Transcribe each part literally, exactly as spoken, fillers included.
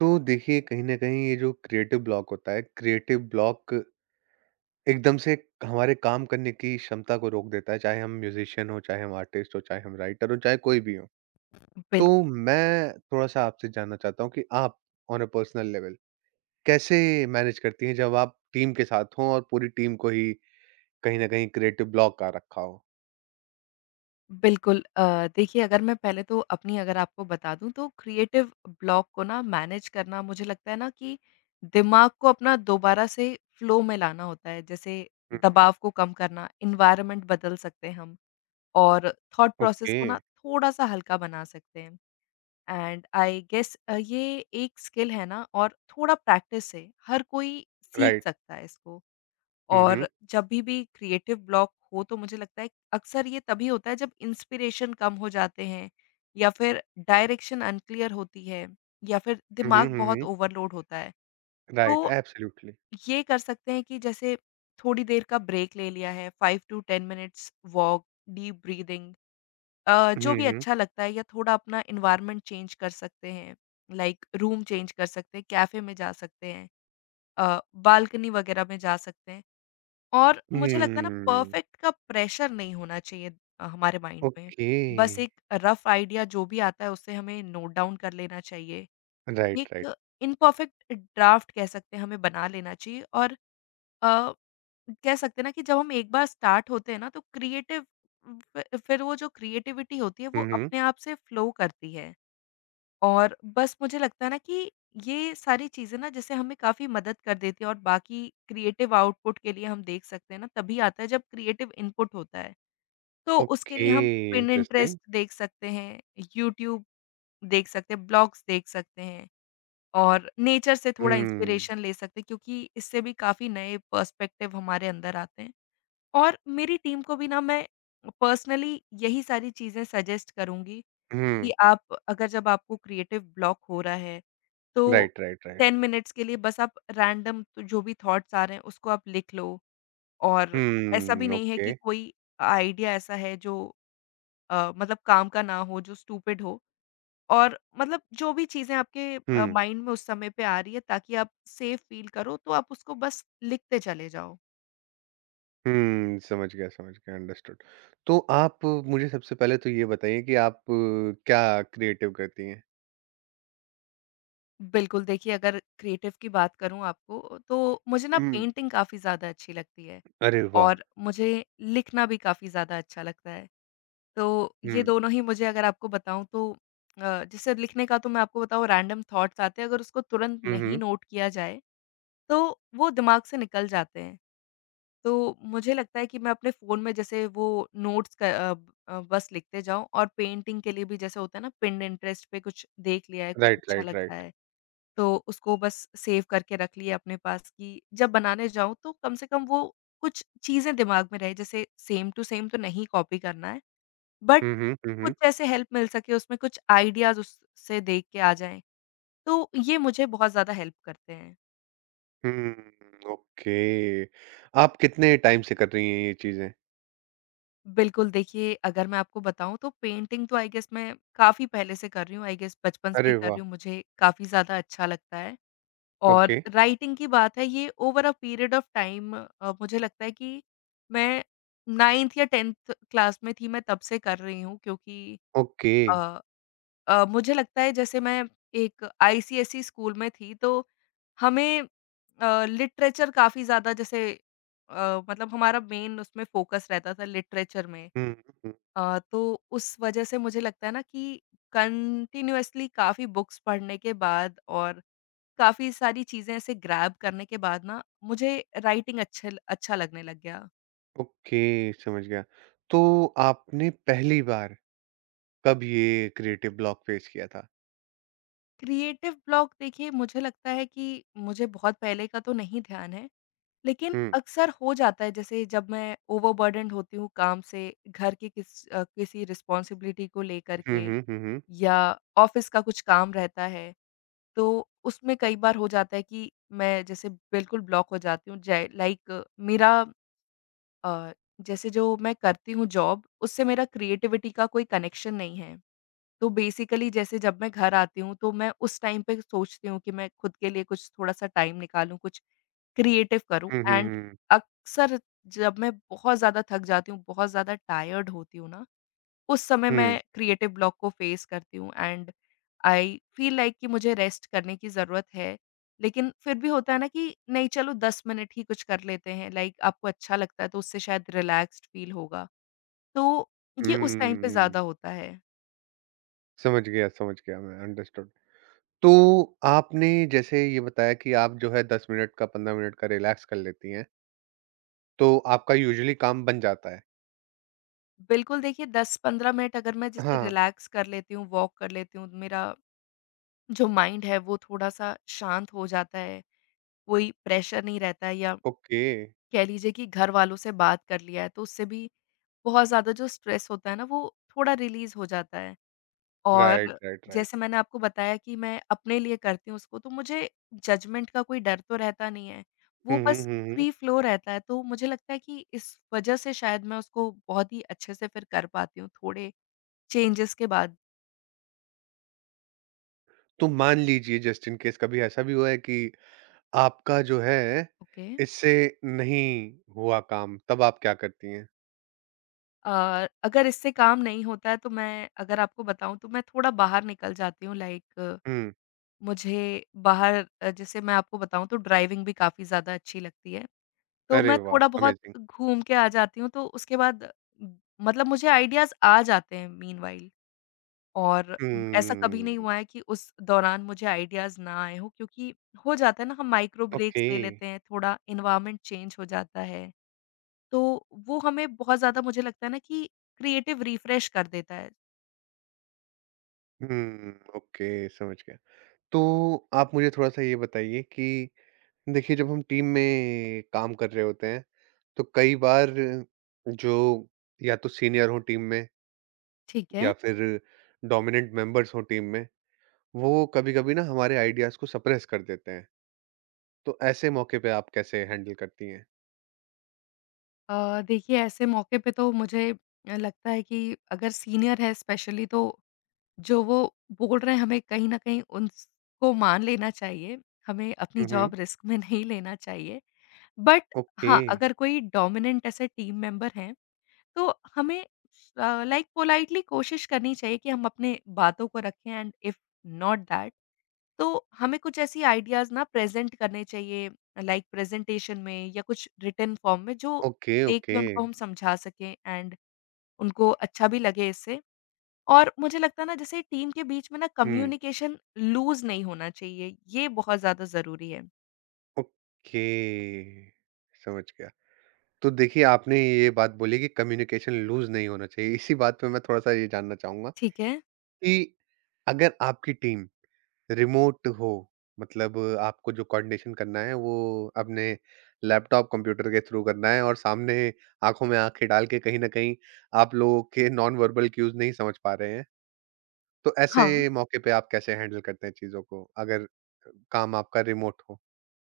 तो देखिए, कहीं न कहीं ये जो क्रिएटिव ब्लॉक होता है, क्रिएटिव ब्लॉक एकदम से हमारे काम करने की क्षमता को रोक देता है, चाहे हम म्यूज़िशियन हो, चाहे हम आर्टिस्ट हो, चाहे हम राइटर हो, चाहे कोई भी हो। तो बिल्कुल, मैं थोड़ा-सा आपसे जानना चाहता हूँ कि आप ऑन अ पर्सनल लेवल कैसे मैनेज करती हैं जब आप टीम के साथ हों और पूरी टीम को ही कहीं न कहीं क्रिएटिव ब्लॉक आ रखा हो? बिल्कुल। अ, देखिए, अगर मैं पहले तो अपनी अगर आपको बता दूँ तो क्रिएटिव ब्लॉक को ना मैनेज करना, मुझे लगता है ना कि दिमाग को अपना दोबारा से फ्लो में लाना होता है। जैसे हुँ, हुँ। दबाव को कम करना, एनवायरनमेंट बदल सकते हैं हम, और थॉट प्रोसेस ओके, को ना थोड़ा-सा हल्का बना सकते हैं। एंड आई गेस, अ, ये एक स्किल है ना, और थोड़ा प्रैक्टिस से हर कोई सीख राइट। सकता है इसको। हुँ, हुँ। और जभी भी भी क्रिएटिव ब्लॉक हो तो मुझे लगता है अक्सर ये तभी होता है जब इंस्पिरेशन कम हो जाते हैं, या फिर डायरेक्शन अनक्लियर होती है, या फिर हुँ, हुँ, दिमाग हुँ, बहुत हुँ। ओवरलोड होता है। राइट, तो एब्सोल्युटली। ये कर सकते हैं कि जैसे थोड़ी देर का ब्रेक ले लिया है, five to ten minutes walk, deep breathing, uh, जो हुँ, भी हुँ। अच्छा लगता है, या थोड़ा अपना एनवायरनमेंट चेंज कर सकते हैं। लाइक रूम चेंज कर सकते हैं, कैफ़े में जा सकते हैं, अ, बालकनी वगैरह में जा सकते हैं। और मुझे लगता है ना, हुँ, परफेक्ट का प्रेशर नहीं होना चाहिए अ, हमारे माइंड में। ओके, बस एक रफ़ आइडिया जो भी आता है उसे हमें नोट डाउन कर लेना चाहिए। Right, right. एक इम्परफेक्ट ड्राफ्ट कह सकते हैं, हमें बना लेना चाहिए, और अ, कह सकते हैं ना कि जब हम एक बार स्टार्ट होते हैं ना, तो क्रिएटिव फ़ि फिर वो जो क्रिएटिविटी होती है वो हुँ, हुँ। अपने आप से फ्लो करती है। और बस मुझे लगता है ना कि ये सारी चीज़ें ना, जैसे हमें काफ़ी मदद कर देती है, और बाकी क्रिएटिव आउटपुट के लिए हम देख सकते हैं ना, तभी आता है जब क्रिएटिव इनपुट होता है। तो उसके लिए ओके, हम पिनिंटरेस्ट इंटरेस्टिंग। देख सकते हैं, यूट्यूब देख सकते हैं, ब्लॉग्स देख सकते हैं, और नेचर से थोड़ा हुँ, इंस्पिरेशन ले सकते हैं, क्योंकि इससे भी काफ़ी नए पर्सपेक्टिव हमारे अंदर आते हैं। और मेरी टीम को भी ना, मैं पर्सनली यही सारी चीज़ें सजेस्ट करूँगी कि हुँ। आप, अगर जब आपको क्रिएटिव ब्लॉक हो रहा है, तो right, right, right. Ten minutes के लिए बस आप रैंडम, तो जो भी थॉट्स आ रहे हैं उसको आप लिख लो। और ऐसा भी हुँ, नहीं है ओके। कि कोई आइडिया ऐसा है जो अ, मतलब काम का ना हो, जो स्टूपिड हो, और मतलब जो भी चीज़ें आपके अ, हुँ, माइंड में उस समय पे आ रही है, ताकि आप सेफ फ़ील करो, तो आप उसको बस लिखते चले जाओ। हुँ। समझ गया, समझ गया, अंडरस्टूड। तो आप मुझे सबसे पहले तो ये बताइए कि आप अ, क्या क्रिएटिव करती हैं? बिल्कुल, देखिए अगर क्रिएटिव की बात करूँ आपको तो मुझे ना, हुँ। पेंटिंग काफ़ी ज़्यादा अच्छी लगती है, अरे वाह! और मुझे लिखना भी काफ़ी ज़्यादा अच्छा लगता है। तो ये हुँ, दोनों ही मुझे, अगर आपको बताऊँ तो अ, जैसे लिखने का तो मैं आपको बताऊँ, रैंडम थॉट्स आते हैं, अगर उसको तुरंत हुँ, नहीं हुँ। नोट किया जाए, तो वो दिमाग से निकल जाते हैं। तो मुझे लगता है कि मैं अपने फ़ोन में जैसे वो नोट्स क अ, ब- अ, बस लिखते जाऊँ। और पेंटिंग के लिए भी जैसे होता है ना, पिनिंटरेस्ट पे कुछ देख लिया है, कुछ राइट, अच्छा राइट, लग रहा राइट। है, तो उसको बस सेव करके रख लिया अपने पास, कि जब बनाने जाऊँ तो कम से कम वो कुछ चीज़ें दिमाग में रहे। जैसे सेम टू सेम तो नहीं कॉपी करना है, बट हुँ, हुँ, हुँ, कुछ हुँ। ऐसे हेल्प मिल सके उसमें, कुछ आइडियाज़ उससे देख के आ जाएँ, तो ये मुझे बहुत ज़्यादा हेल्प करते हैं। Hmm, okay. आप कितने टाइम से कर रही हैं ये चीज़ें? बिल्कुल, देखिए अगर मैं आपको बताऊँ तो पेंटिंग तो आई गेस मैं काफ़ी पहले से कर रही हूँ, आई गेस बचपन से ही अरे कर वाह! रही हूँ, मुझे काफ़ी ज़्यादा अच्छा लगता है। ओके, और राइटिंग की बात है, ये over a period of time, uh, मुझे लगता है कि मैं नाइन्थ या टेन्थ क्लास में थी, मैं तब से कर रही हूँ, क्योंकि ओके। अ अ, मुझे लगता है जैसे मैं एक आईसीएसई स्कूल में थी, तो हमें अ, लिटरेचर काफ़ी ज़्यादा जैसे, अ, मतलब हमारा मेन उसमें फोकस रहता था, लिटरेचर में। हुँ, हुँ। अ, तो उस वजह से मुझे लगता है ना कि कंटिन्यूअसली काफ़ी बुक्स पढ़ने के बाद, और काफ़ी सारी चीज़ें ऐसे ग्रैब करने के बाद ना, मुझे राइटिंग अच्छे अच्छा लगने लग गया। ओके, समझ गया। तो आपने पहली बार कब ये क्रिएटिव ब्लॉक फेस किया था? क्रिएटिव ब्लॉक देखिए, मुझे लगता है कि मुझे बहुत पहले का तो नहीं ध्यान है। लेकिन हुँ। अक्सर हो जाता है, जैसे जब मैं ओवरबर्डन्ड होती हूँ काम से, घर की किस अ, किसी रिस्पॉन्सिबिलिटी को लेकर हुँ, के, हुँ, हुँ, हुँ। या ऑफ़िस का कुछ काम रहता है, तो उसमें कई बार हो जाता है कि मैं जैसे बिल्कुल ब्लॉक हो जाती हूँ। जै लाइक मेरा, अ, जैसे जो मैं करती हूँ जॉब, उससे मेरा क्रिएटिविटी का कोई कनेक्शन नहीं है। तो बेसिकली जैसे जब मैं घर आती हूँ, तो मैं उस टाइम पे सोचती हूँ कि मैं खुद के लिए कुछ थोड़ा-सा टाइम निकालूँ, कुछ क्रिएटिव करूँ। Hmm, hmm, and hmm. अक्सर जब मैं बहुत ज़्यादा थक जाती हूँ, बहुत ज़्यादा टायर्ड होती हूँ ना, उस समय हुँ, मैं क्रिएटिव ब्लॉक को फेस करती हूँ, एंड आई फील लाइक कि मुझे रेस्ट करने की ज़रूरत है। लेकिन फिर भी होता है ना कि नहीं, चलो दस मिनट ही कुछ कर लेते हैं, लाइक आपको अच्छा लगता है तो उससे शायद रिलैक्स्ड फील होगा। तो ये उस टाइम पे ज़्यादा हुँ। होता है। समझ गया, समझ गया मैं, अंडरस्टूड। तो आपने जैसे ये बताया कि आप जो है दस मिनट का, पंद्रह मिनट का रिलैक्स कर लेती हैं, तो आपका यूजुअली काम बन जाता है। बिल्कुल, देखिए दस से पंद्रह मिनट अगर मैं जैसे हाँ, रिलैक्स कर लेती हूँ, वॉक कर लेती हूँ, मेरा जो माइंड है वो थोड़ा-सा शांत हो जाता है, कोई प्रेशर नहीं रहता है, या ओके। कह लीजिए कि घर वालों से बात कर लिया है, तो उससे भी बहुत ज़्यादा जो स्ट्रेस होता है ना, वो थोड़ा रिलीज़ हो जाता है। राइट, और राइट, जैसे राइट। मैंने आपको बताया कि मैं अपने लिए करती हूँ उसको, तो मुझे जजमेंट का कोई डर तो रहता नहीं है, हुँ, वो हुँ, बस हुँ, हुँ। फ्री फ्लो रहता है, तो मुझे लगता है कि इस वजह से शायद मैं उसको बहुत ही अच्छे से फिर कर पाती हूँ, थोड़े चेंजेस के बाद। तो मान लीजिए जस्ट इन केस कभी ऐसा भी हुआ है कि आपका जो है, ओके। इससे नहीं हुआ काम, तब आप क्या करती हैं? अ, अगर इससे काम नहीं होता है, तो मैं अगर आपको बताऊँ, तो मैं थोड़ा बाहर निकल जाती हूँ, लाइक हुँ, मुझे बाहर, अ, जैसे मैं आपको बताऊँ तो ड्राइविंग भी काफ़ी ज़्यादा अच्छी लगती है। तो अरे मैं वाह! थोड़ा बहुत अमेज़िंग। घूम के आ जाती हूँ, तो उसके बाद म, मतलब मुझे आइडियाज़ आ जाते हैं मीनव्हाइल, और ऐसा कभी नहीं हुँ, हुआ है कि उस दौरान मुझे आइडियाज़ ना आए हों, क्योंकि हो जाता है ना, हम माइक्रो ओके। ब्रेक्स ले लेते हैं, थोड़ा एनवायरनमेंट चेंज हो जाता है। तो वो हमें बहुत ज़्यादा, मुझे लगता है ना कि, क्रिएटिव रिफ्रेश कर देता है। हुँ, ओके, समझ गया। तो आप मुझे थोड़ा-सा ये बताइए कि देखिए, जब हम टीम में काम कर रहे होते हैं, तो कई बार जो या तो सीनियर हों टीम में ठीक है। या फिर डोमिनेंट मेंबर्स हों टीम में, वो कभी-कभी ना हमारे आइडियाज़ को सप्रेस कर देते हैं। तो ऐसे मौके पे आप कैसे हैंडल करती हैं? अ, देखिए, ऐसे मौके पे तो मुझे अ, लगता है कि अगर सीनियर है स्पेशली, तो जो वो बोल रहे हैं हमें कहीं न कहीं उनको मान लेना चाहिए। हमें अपनी हुँ, हुँ। जॉब रिस्क में नहीं लेना चाहिए। बट ओके, हाँ, अगर कोई डोमिनेंट ऐसे टीम मेंबर हैं, तो हमें अ, लाइक पोलाइटली कोशिश करनी चाहिए कि हम अपने बातों को रखें। एंड इफ नॉट दैट, तो हमें कुछ ऐसी आइडियाज़ ना प्रेज़ेंट करने चाहिए, लाइक प्रेज़ेंटेशन में या कुछ रिटन फ़ॉर्म में, जो ओके, देख ओके। के उनको हम समझा सकें, एंड उनको अच्छा भी लगे इससे। और मुझे लगता है ना, जैसे टीम के बीच में ना, हुँ, कम्युनिकेशन लूज़ नहीं होना चाहिए, ये बहुत ज़्यादा ज़रूरी है। ओके, समझ गया। तो देखिए, आपने ये बात बोली कि कम्युनिकेशन लूज़ नहीं होना चाहिए। इसी बात पे मैं थोड़ा-सा ये जानना चाहूँगा ठीक है। कि अगर आपकी टीम रिमोट हो, मतलब आपको जो कोऑर्डिनेशन करना है, वो अपने लैपटॉप, कंप्यूटर के थ्रू करना है और सामने आँखों में आँखें डाल के कहीं न कहीं आप लोगों के नॉन वर्बल क्यूज़ नहीं समझ पा रहे हैं। तो ऐसे हाँ, मौके पे आप कैसे हैंडल करते हैं चीज़ों को, अगर काम आपका रिमोट हो?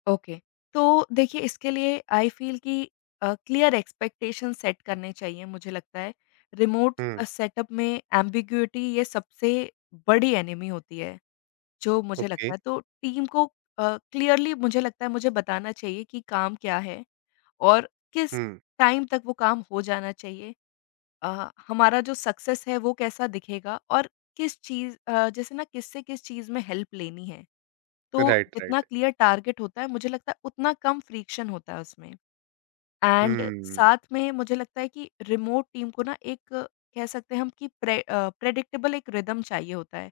ओके। तो देखिए, इसके लिए आई फ़ील कि अ, क्लियर एक्सपेक्टेशन सेट करने चाहिए, मुझे लगता है। रिमोट अ, हुँ, सेटअप में एम्बिग्यूइटी ये सबसे बड़ी एनिमी होती है। जो मुझे ओके। लगता है, तो टीम को अ, क्लियरली मुझे लगता है मुझे बताना चाहिए कि काम क्या है, और किस हुँ, टाइम तक वो काम हो जाना चाहिए। अ, हमारा जो सक्सेस है वो कैसा दिखेगा, और किस चीज़, अ, जैसे ना, किससे किस चीज़ में हेल्प लेनी है। तो राइट, जितना राइट। क्लियर टारगेट होता है, मुझे लगता है उतना कम फ्रिक्शन होता है उसमें। एंड हुँ, साथ में मुझे लगता है कि रिमोट टीम को ना, एक अ, कह सकते हैं हम कि प्रे अ, प्रेडिक्टेबल एक रिदम चाहिए होता है।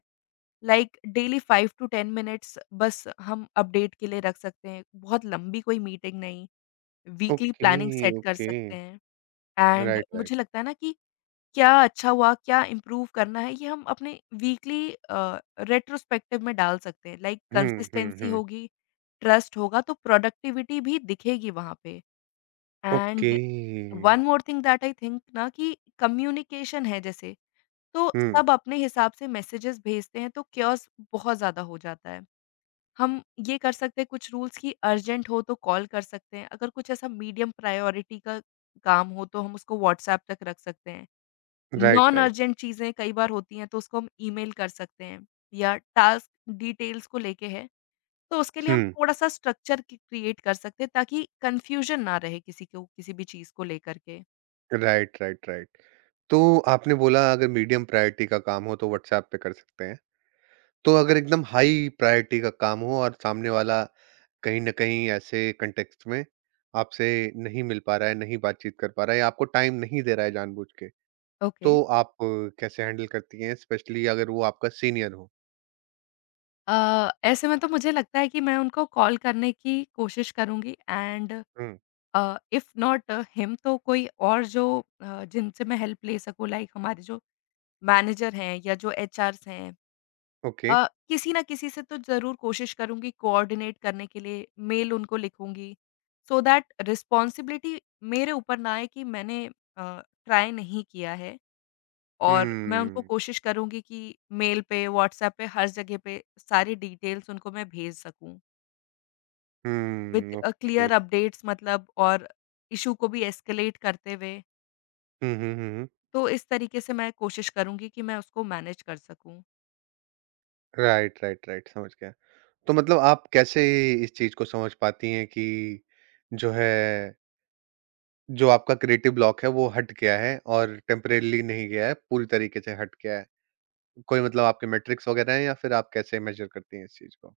Like daily five to ten minutes बस हम अपडेट के लिए रख सकते हैं। बहुत लंबी कोई मीटिंग नहीं, वीकली ओके, प्लानिंग सेट कर ओके। सकते हैं। एंड राइट, मुझे राइट। लगता है ना कि क्या अच्छा हुआ, क्या इम्प्रूव करना है, ये हम अपने वीकली अ, रेट्रोस्पेक्टिव में डाल सकते हैं। Like hmm, hmm, consistency hmm. होगी, ट्रस्ट होगा, तो प्रोडक्टिविटी भी दिखेगी वहाँ पे। Okay. And one more thing that I think ना, कि कम्युनिकेशन है जैसे, तो हुँ, सब अपने हिसाब से मैसेजेस भेजते हैं, तो chaos बहुत ज़्यादा हो जाता है। हम ये कर सकते हैं कुछ रूल्स, कि अर्जेंट हो तो कॉल कर सकते हैं, अगर कुछ ऐसा मीडियम प्रायोरिटी का काम हो तो हम उसको व्हाट्सएप तक रख सकते हैं। Right, non right. अर्जेंट चीज़ें कई बार होती हैं, तो उसको हम ईमेल कर सकते हैं, या टास्क डिटेल्स को लेके है, तो उसके लिए हुँ, हम थोड़ा-सा स्ट्रक्चर क क्रिएट कर सकते हैं ताकि कन्फ्यूजन ना रहे, किसी को किसी भी चीज़ को लेकर के। Right, right, right. तो आपने बोला अगर मीडियम प्रायोरिटी का काम हो तो व्हाट्सऐप पे कर सकते हैं। तो अगर एकदम हाई प्रायोरिटी का काम हो और सामने वाला कहीं न कहीं ऐसे कॉन्टेक्स्ट में आपसे नहीं मिल पा रहा है, नहीं बातचीत कर पा रहा है या आपको टाइम नहीं दे रहा है जानबूझ के, ओके। तो आप अ, कैसे हैंडल करती हैं? स्पेशली अगर वो आपका सीनियर हो? अ, ऐसे में तो मुझे लगता है कि मैं उनको कॉल करने की कोशिश करूँगी। And hmm, uh, if not him, तो कोई और जो अ, जिनसे मैं हेल्प ले सकूँ, लाइक हमारे जो मैनेजर हैं या जो एचआर्स हैं, ओके। अ, किसी ना किसी से तो ज़रूर कोशिश करूँगी कोऑर्डिनेट करने के लिए, मेल उनको लिखूँगी सो दैट रिस्पॉन्सिबिलिटी मेरे ऊपर ना आए कि मैंने अ, ट्राई नहीं किया है। और मैं उनको हुँ, कोशिश करूँगी कि मेल पे, व्हाट्सएप पे, हर जगह पे सारी डिटेल्स उनको मैं भेज सकूँ with hmm, uh, okay. Clear updates मतलब, और इशू को भी एस्केलेट करते हुए। हुँ, हुँ, हुँ, हुँ। तो इस तरीके से मैं कोशिश करूँगी कि मैं उसको मैनेज कर सकूँ। राइट, राइट, राइट समझ गया। तो मतलब आप कैसे इस चीज़ को समझ पाती हैं कि जो है, जो आपका क्रिएटिव ब्लॉक है वो हट गया है और टेम्परेरीली नहीं गया है, पूरी तरीके से हट गया है? कोई मतलब आपके मैट्रिक्स वगैरह हैं या फिर आप कैसे मेज़र करती हैं इस चीज़ को?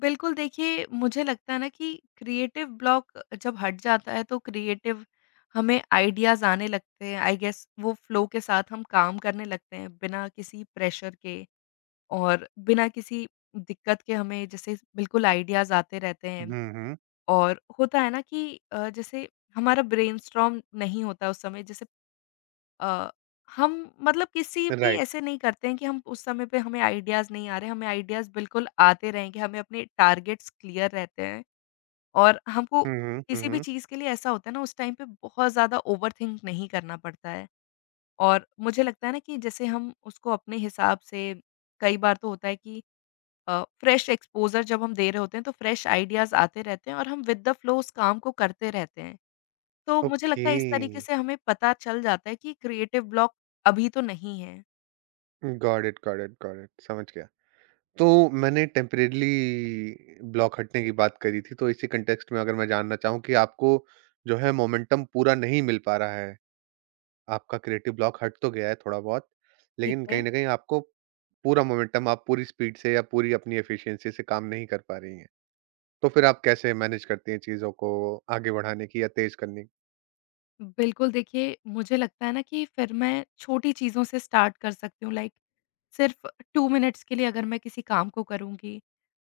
बिल्कुल, देखिए मुझे लगता है ना कि क्रिएटिव ब्लॉक जब हट जाता है तो क्रिएटिव हमें आइडियाज़ आने लगते हैं, आई गेस वो फ्लो के साथ हम काम करने लगते हैं बिना किसी प्रेशर के और बिना किसी दिक्कत के। हमें जैसे बिल्कुल आइडियाज़ आते रहते हैं। हुँ, हुँ, और होता है ना कि अ, जैसे हमारा ब्रेनस्टॉर्म नहीं होता उस समय। जैसे अ, हम मतलब किसी भी ऐसे राइट। नहीं करते हैं कि हम उस समय पे हमें आइडियाज़ नहीं आ रहे, हमें आइडियाज़ बिल्कुल आते रहेंगे, हमें अपने टारगेट्स क्लियर रहते हैं। और हमको हुँ, हुँ, हुँ, किसी भी हुँ। चीज़ के लिए ऐसा होता है ना, उस टाइम पे बहुत ज़्यादा ओवरथिंक नहीं करना पड़ता है। और मुझे लगता है ना कि जैसे हम उसको अपने हिसाब से, कई बार तो होता है कि अ, फ्रेश एक्सपोज़र जब हम दे रहे होते हैं तो फ्रेश आइडियाज़ आते रहते हैं, और हम विद द फ्लो उस काम को करते रहते हैं। तो मुझे ओके। लगता है इस तरीके से हमें पता चल जाता है कि क्रिएटिव ब्लॉक अभी तो नहीं है। Got it, got it, got it समझ गया। तो मैंने टेम्परेरीली ब्लॉक हटने की बात करी थी, तो इसी कॉन्टेक्स्ट में अगर मैं जानना चाहूँ कि आपको जो है मोमेंटम पूरा नहीं मिल पा रहा है, आपका क्रिएटिव ब्लॉक हट तो गया है थोड़ा-बहुत, ठीक लेकिन कहीं है। न कहीं आपको पूरा मोमेंटम आप पूरी स्पीड से या पूरी अपनी एफिशिएंसी से काम नहीं कर पा रही हैं। तो फिर आप कैसे मैनेज करती हैं चीज़ों को आगे बढ़ाने की या तेज़ करने की? बिल्कुल, देखिए मुझे लगता है ना कि फिर मैं छोटी चीज़ों से स्टार्ट कर सकती हूँ। लाइक सिर्फ़ टू मिनट्स के लिए अगर मैं किसी काम को करूँगी,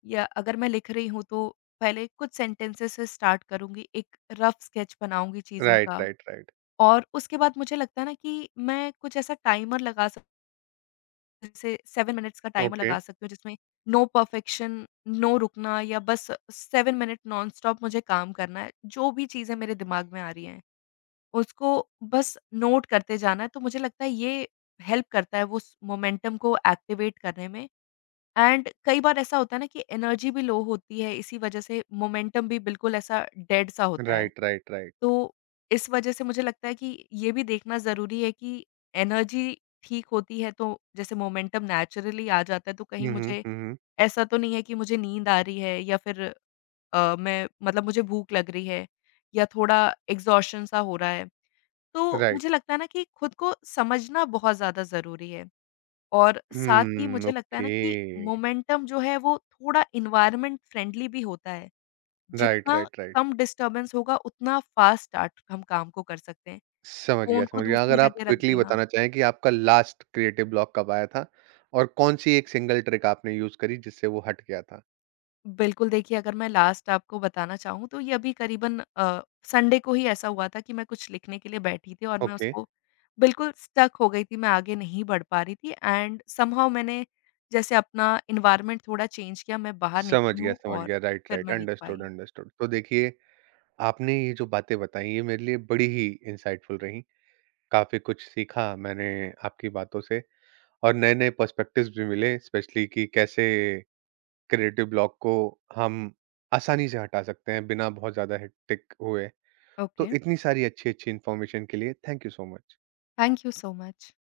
या अगर मैं लिख रही हूँ, तो पहले कुछ सेंटेंसेस से स्टार्ट करूँगी, एक रफ़ स्केच बनाऊँगी चीज़ों राइट, का। Right, right. और उसके बाद मुझे लगता है ना कि मैं कुछ ऐसा टाइमर लगा सक, जैसे सेवन मिनट्स का टाइमर ओके। लगा सकती हूँ जिसमें नो परफेक्शन, नो रुकना, या बस सेवन मिनट नॉनस्टॉप मुझे काम करना है। जो भी चीज़ें मेरे दिमाग में आ रही हैं, उसको बस नोट करते जाना है। तो मुझे लगता है ये हेल्प करता है उस मोमेंटम को एक्टिवेट करने में। एंड कई बार ऐसा होता है ना कि एनर्जी भी लो होती है, इसी वजह से मोमेंटम भी बिल्कुल ऐसा डेड सा होता है। Right, right, right. तो इस वजह से मुझे लगता है कि ये भी देखना ज़रूरी है कि एनर्जी ठीक होती है तो जैसे मोमेंटम नेचुरली आ जाता है। तो हुँ, कहीं हुँ, मुझे हुँ, हुँ। ऐसा तो नहीं है कि मुझे नींद आ रही है, या फिर अ, मैं मतलब मुझे भूख लग रही है, या थोड़ा एग्ज़ॉशन सा हो रहा है। तो मुझे राइट। लगता है ना कि खुद को समझना बहुत ज़्यादा ज़रूरी है। और साथ ही हुँ, मुझे लगता है ओके। ना कि मोमेंटम जो है वो थोड़ा एनवायरनमेंट फ्रेंडली भी होता है। राइट, जितना राइट, राइट। कम डिस्टर्बेंस होगा उतना फ़ास्ट स्टार्ट हम काम को कर सकते हैं। समझ गया, फ़ोन को समझ गया। दूसरी अगर आप जगह रख क्विकली देना। बताना चाहें कि आपका लास्ट क्रिएटिव ब्लॉक कब आया था? और कौन-सी एक सिंगल ट्रिक आपने यूज़ करी जिससे वो हट गया था? बिल्कुल, देखिए अगर मैं लास्ट आपको बताना चाहूँ तो ये अभी करीबन अ, संडे को ही ऐसा हुआ था कि मैं कुछ लिखने के लिए बैठी थी और मैं ओके, उसको बिल्कुल स्टक हो गई थी, मैं आगे नहीं बढ़ पा रही थी। एंड समहाउ मैंने जैसे अपना एनवायरनमेंट थोड़ा चेंज किया, मैं बाहर समझ निकली गया, हूँ समझ और गया। राइट, फिर राइट। मैं लिख अंडरस्टूड, पाई। अंडरस्टूड। तो देखिए, आपने ये जो बातें बताई ये मेरे लिए बड़ी ही इंसाइटफुल रहीं। काफ़ी कुछ सीखा मैंने आपकी बातों से और नए-नए पर्सपेक्टिव्स भी मिले स्पेशली कि कैसे क्रिएटिव ब्लॉक को हम आसानी से हटा सकते हैं बिना बहुत ज़्यादा हेक्टिक हुए। तो ओके, इतनी सारी अच्छी-अच्छी इन्फॉर्मेशन के लिए thank you so much. Thank you so much.